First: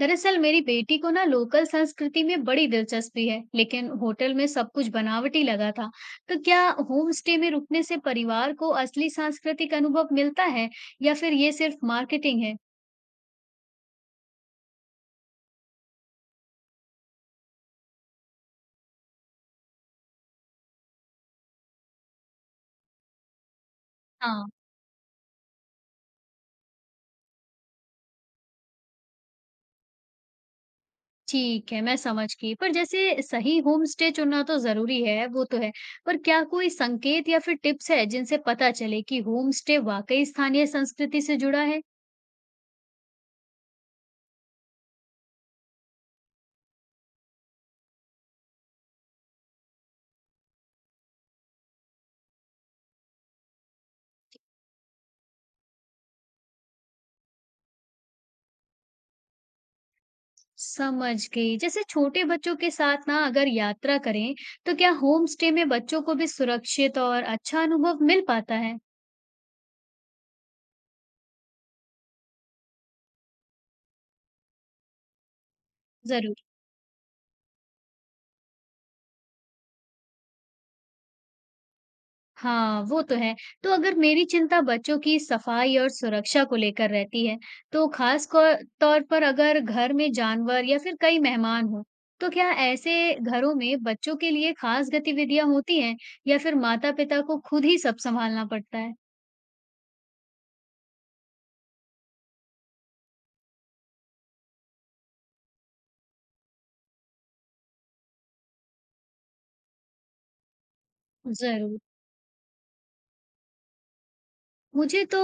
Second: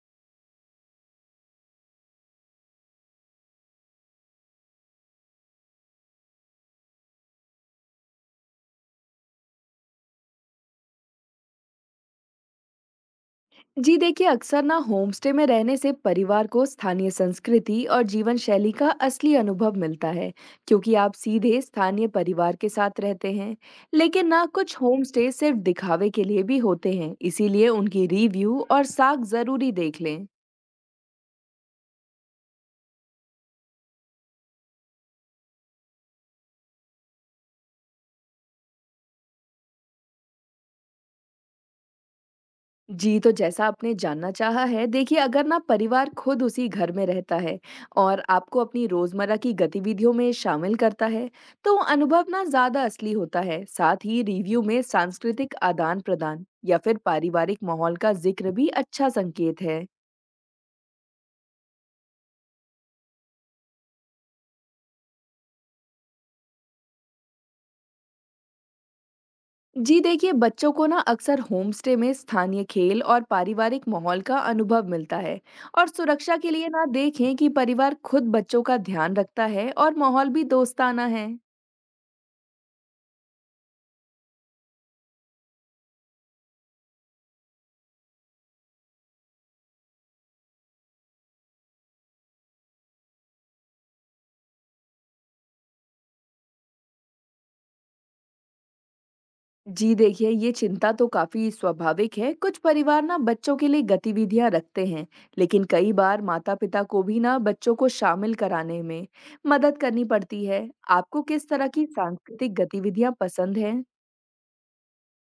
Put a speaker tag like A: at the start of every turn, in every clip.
A: दरअसल मेरी बेटी को ना लोकल संस्कृति में बड़ी दिलचस्पी है लेकिन होटल में सब कुछ बनावटी लगा था। तो क्या होम स्टे में रुकने से परिवार को असली सांस्कृतिक अनुभव मिलता है या फिर ये सिर्फ मार्केटिंग है?
B: जी देखिए, अक्सर ना होमस्टे में रहने से परिवार को स्थानीय संस्कृति और जीवन शैली का असली अनुभव मिलता है। क्योंकि आप सीधे स्थानीय परिवार के साथ रहते हैं। लेकिन ना
A: हाँ,
B: कुछ होमस्टे सिर्फ दिखावे के लिए भी होते हैं, इसीलिए उनकी रिव्यू और साख जरूरी देख लें।
A: ठीक है, मैं समझ गई। पर जैसे सही होम स्टे चुनना तो जरूरी है, वो तो है। पर क्या कोई संकेत या फिर टिप्स है जिनसे पता चले कि होम स्टे वाकई स्थानीय संस्कृति से जुड़ा है?
B: जी, तो जैसा आपने जानना चाहा है, देखिए अगर ना परिवार खुद उसी घर में रहता है और आपको अपनी रोज़मर्रा की गतिविधियों में शामिल करता है, तो अनुभव ना ज़्यादा असली होता है। साथ ही रिव्यू में सांस्कृतिक आदान-प्रदान या फिर पारिवारिक माहौल का जिक्र भी अच्छा संकेत है।
A: समझ गई। जैसे छोटे बच्चों के साथ ना अगर यात्रा करें, तो क्या होम स्टे में बच्चों को भी सुरक्षित और अच्छा अनुभव मिल पाता है?
B: जी देखिए, बच्चों को ना अक्सर होम स्टे में स्थानीय खेल और पारिवारिक माहौल का अनुभव मिलता है। और
A: ज़रूर।
B: सुरक्षा के लिए ना देखें कि परिवार खुद बच्चों का ध्यान रखता है और माहौल भी दोस्ताना है।
A: हाँ, वो तो है। तो अगर मेरी चिंता बच्चों की सफाई और सुरक्षा को लेकर रहती है, तो खास तौर पर अगर घर में जानवर या फिर कई मेहमान हो, तो क्या ऐसे घरों में बच्चों के लिए खास गतिविधियां होती हैं या फिर माता-पिता को खुद ही सब संभालना पड़ता है?
B: जी देखिए, ये चिंता तो काफी स्वाभाविक है। कुछ परिवार ना बच्चों के लिए गतिविधियां रखते हैं, लेकिन कई बार माता पिता को भी ना बच्चों को शामिल कराने में मदद करनी पड़ती है। आपको किस तरह
A: ज़रूर।
B: की सांस्कृतिक गतिविधियां पसंद हैं?
A: मुझे तो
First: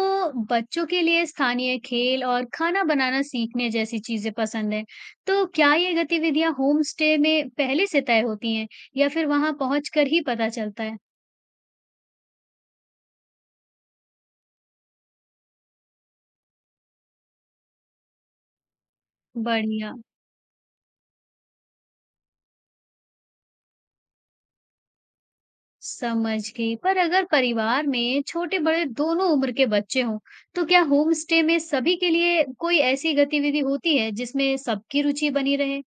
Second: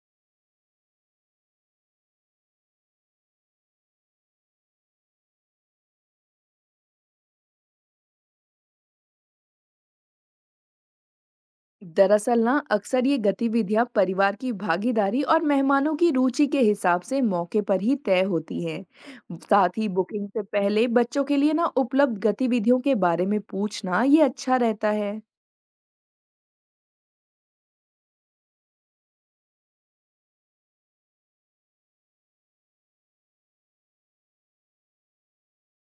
A: बच्चों के लिए स्थानीय खेल और खाना बनाना सीखने जैसी चीजें पसंद है। तो क्या ये गतिविधियां होम स्टे में पहले से तय होती हैं या फिर वहां पहुंचकर ही पता चलता है?
B: दरअसल ना अक्सर ये गतिविधियां परिवार की भागीदारी और मेहमानों की रुचि के हिसाब से मौके पर ही तय होती हैं। साथ ही
A: बढ़िया।
B: बुकिंग से पहले बच्चों के लिए ना उपलब्ध गतिविधियों के बारे में पूछना ये अच्छा रहता है।
A: समझ गई। पर अगर परिवार में छोटे बड़े दोनों उम्र के बच्चे हों, तो क्या होम स्टे में सभी के लिए कोई ऐसी गतिविधि होती है जिसमें सबकी रुचि बनी रहे?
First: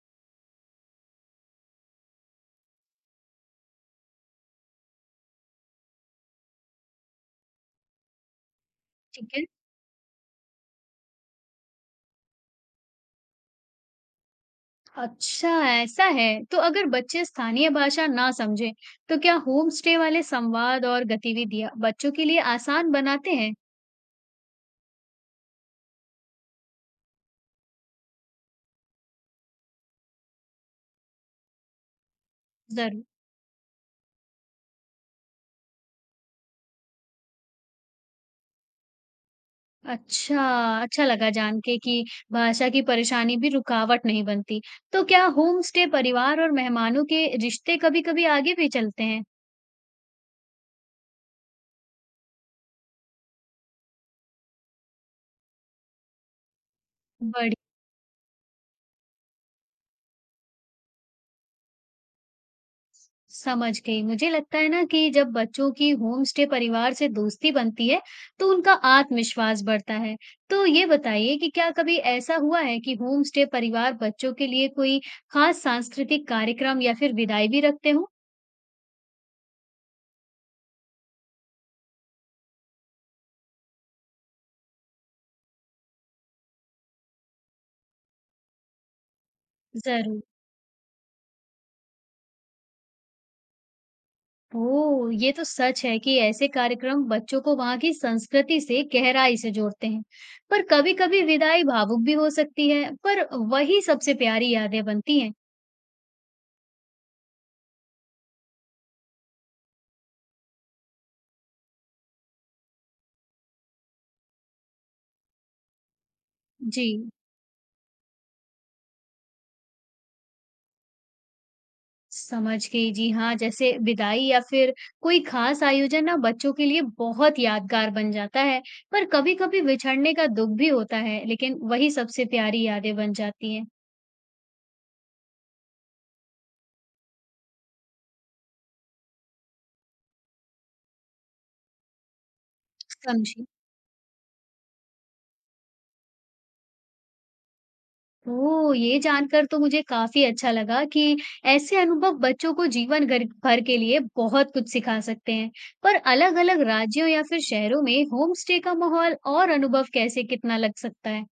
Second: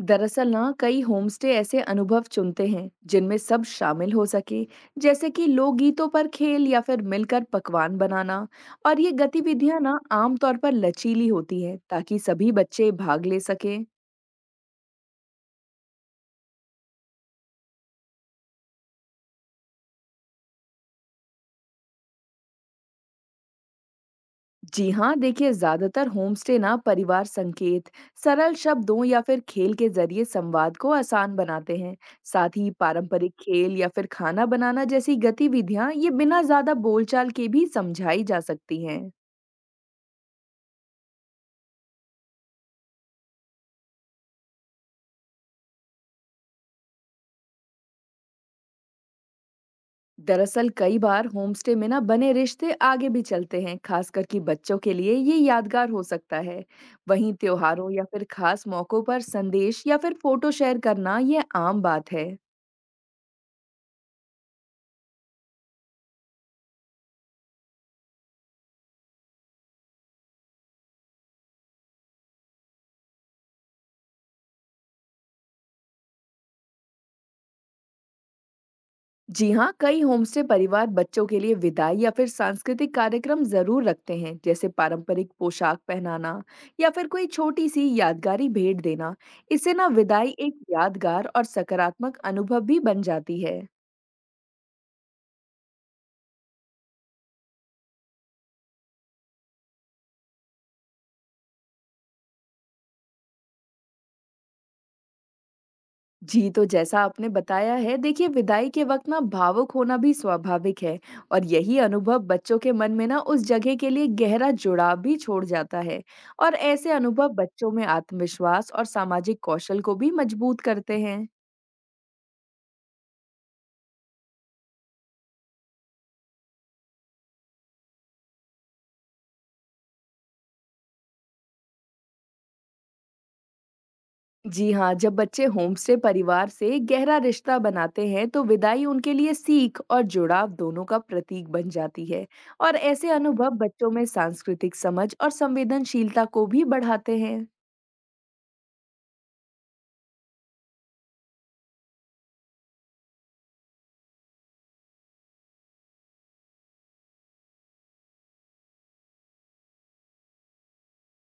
B: दरअसल ना कई होमस्टे ऐसे अनुभव चुनते हैं जिनमें सब शामिल हो सके, जैसे कि लोकगीतों पर खेल या फिर मिलकर पकवान बनाना। और ये
A: ठीक है।
B: गतिविधियां ना आमतौर पर लचीली होती हैं, ताकि सभी बच्चे भाग ले सकें।
A: अच्छा, ऐसा है। तो अगर बच्चे स्थानीय भाषा ना समझें, तो क्या होम स्टे वाले संवाद और गतिविधियाँ बच्चों के लिए आसान बनाते हैं?
B: जी हाँ, देखिए ज्यादातर होमस्टे ना परिवार संकेत, सरल शब्दों या फिर खेल के जरिए संवाद को आसान बनाते हैं। साथ ही
A: ज़रूर।
B: पारंपरिक खेल या फिर खाना बनाना जैसी गतिविधियां ये बिना ज्यादा बोलचाल के भी समझाई जा सकती हैं।
A: अच्छा, अच्छा लगा जान के कि भाषा की परेशानी भी रुकावट नहीं बनती। तो क्या होम स्टे परिवार और मेहमानों के रिश्ते कभी-कभी आगे भी चलते हैं?
B: दरअसल कई बार होमस्टे में ना बने रिश्ते आगे भी चलते हैं, खासकर कि बच्चों के लिए ये यादगार हो सकता है। वहीं
A: बढ़िया।
B: त्योहारों या फिर खास मौकों पर संदेश या फिर फोटो शेयर करना ये आम बात है।
A: समझ गई। मुझे लगता है ना कि जब बच्चों की होम स्टे परिवार से दोस्ती बनती है, तो उनका आत्मविश्वास बढ़ता है। तो ये बताइए कि क्या कभी ऐसा हुआ है कि होम स्टे परिवार बच्चों के लिए कोई खास सांस्कृतिक कार्यक्रम या फिर विदाई भी रखते हो?
B: जी हाँ, कई होमस्टे परिवार बच्चों के लिए विदाई या फिर सांस्कृतिक कार्यक्रम जरूर रखते हैं, जैसे पारंपरिक पोशाक पहनाना या फिर कोई छोटी सी यादगारी भेंट देना। इससे ना
A: ज़रूर।
B: विदाई एक यादगार और सकारात्मक अनुभव भी बन जाती है।
A: ओह! ये तो सच है कि ऐसे कार्यक्रम बच्चों को वहाँ की संस्कृति से गहराई से जोड़ते हैं। पर कभी-कभी विदाई भावुक भी हो सकती है, पर वही सबसे प्यारी यादें बनती हैं।
B: जी, तो जैसा आपने बताया है, देखिए विदाई के वक़्त ना भावुक होना भी स्वाभाविक है। और यही अनुभव बच्चों के मन में ना उस जगह के लिए गहरा जुड़ाव भी छोड़ जाता है। और
A: जी।
B: ऐसे अनुभव बच्चों में आत्मविश्वास और सामाजिक कौशल को भी मजबूत करते हैं।
A: समझ गई, जी हाँ, जैसे विदाई या फिर कोई ख़ास आयोजन ना बच्चों के लिए बहुत यादगार बन जाता है, पर कभी-कभी बिछड़ने का दुःख भी होता है, लेकिन वही सबसे प्यारी यादें बन जाती हैं।
B: जी हाँ, जब बच्चे होमस्टे परिवार से गहरा रिश्ता बनाते हैं, तो विदाई उनके लिए सीख और जुड़ाव दोनों का प्रतीक बन जाती है। और ऐसे
A: समझी।
B: अनुभव बच्चों में सांस्कृतिक समझ और संवेदनशीलता को भी बढ़ाते हैं।
A: ओह! ये जानकर तो मुझे काफ़ी अच्छा लगा कि ऐसे अनुभव बच्चों को जीवन घर भर के लिए बहुत कुछ सिखा सकते हैं। पर अलग-अलग राज्यों या फिर शहरों में होम स्टे का माहौल और अनुभव कैसे कितना लग सकता है?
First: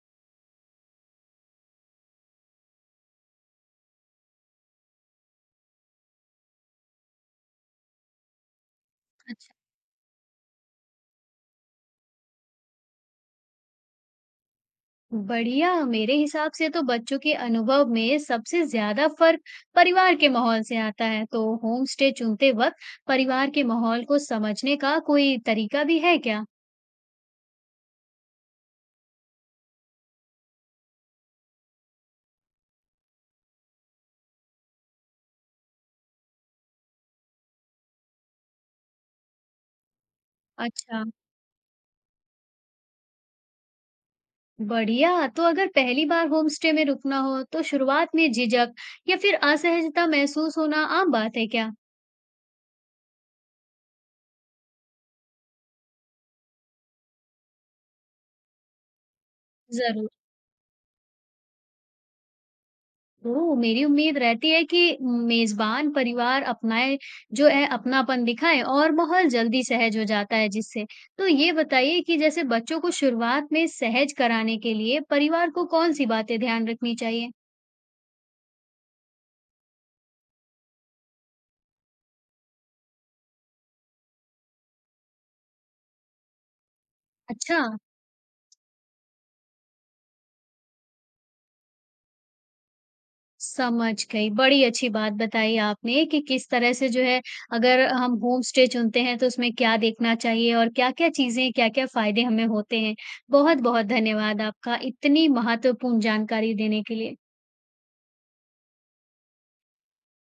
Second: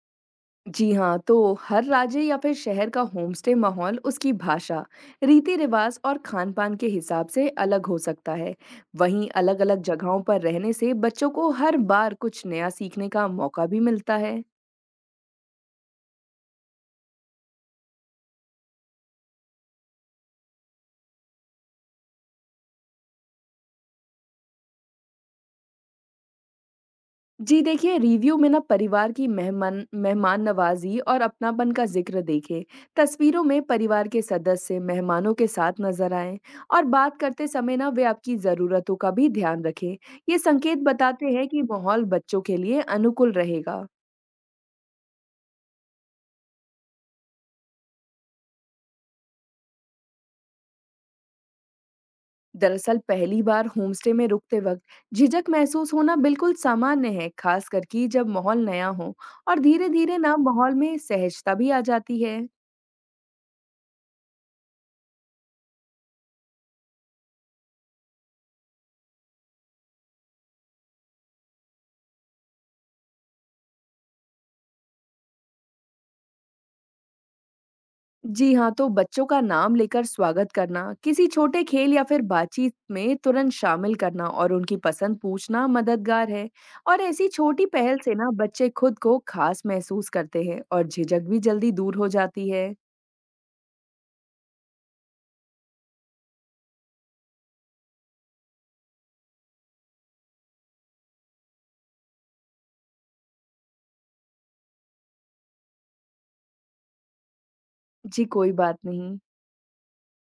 B: जी हाँ, तो हर राज्य या फिर शहर का होमस्टे माहौल उसकी भाषा, रीति रिवाज और खान पान के हिसाब से अलग हो सकता है। वहीं
A: अच्छा।
B: अलग अलग जगहों पर रहने से बच्चों को हर बार कुछ नया सीखने का मौका भी मिलता है।
A: बढ़िया, मेरे हिसाब से तो बच्चों के अनुभव में सबसे ज्यादा फर्क परिवार के माहौल से आता है। तो होम स्टे चुनते वक्त परिवार के माहौल को समझने का कोई तरीका भी है क्या?
B: जी देखिए, रिव्यू में ना परिवार की मेहमान मेहमान नवाज़ी और अपनापन का ज़िक्र देखें। तस्वीरों में परिवार के सदस्य मेहमानों के साथ नज़र आएँ और बात करते समय ना वे आपकी ज़रूरतों का भी ध्यान रखें। ये संकेत
A: अच्छा।
B: बताते हैं कि माहौल बच्चों के लिए अनुकूल रहेगा।
A: बढ़िया, तो अगर पहली बार होम स्टे में रुकना हो तो शुरुआत में झिझक या फिर असहजता महसूस होना आम बात है क्या?
B: दरअसल पहली बार होमस्टे में रुकते वक्त झिझक महसूस होना बिल्कुल सामान्य है, खास करके जब माहौल नया हो। और
A: जरूर।
B: धीरे-धीरे ना माहौल में सहजता भी आ जाती है।
A: ओह! मेरी उम्मीद रहती है कि मेज़बान परिवार अपनाए, जो है अपनापन दिखाए और माहौल जल्दी सहज हो जाता है जिससे। तो ये बताइए कि जैसे बच्चों को शुरुआत में सहज कराने के लिए परिवार को कौन-सी बातें ध्यान रखनी चाहिए?
B: जी हाँ, तो बच्चों का नाम लेकर स्वागत करना, किसी छोटे खेल या फिर बातचीत में तुरंत शामिल करना और उनकी पसंद पूछना मददगार है। और ऐसी
A: अच्छा,
B: छोटी पहल से ना बच्चे खुद को खास महसूस करते हैं और झिझक भी जल्दी दूर हो जाती है।
A: समझ गई। बड़ी अच्छी बात बताई आपने कि किस तरह से जो है अगर हम होम स्टे चुनते हैं तो उसमें क्या देखना चाहिए और क्या-क्या चीज़ें, क्या-क्या फ़ायदे हमें होते हैं। बहुत-बहुत धन्यवाद आपका इतनी महत्वपूर्ण जानकारी देने के लिए।
B: जी, कोई बात नहीं।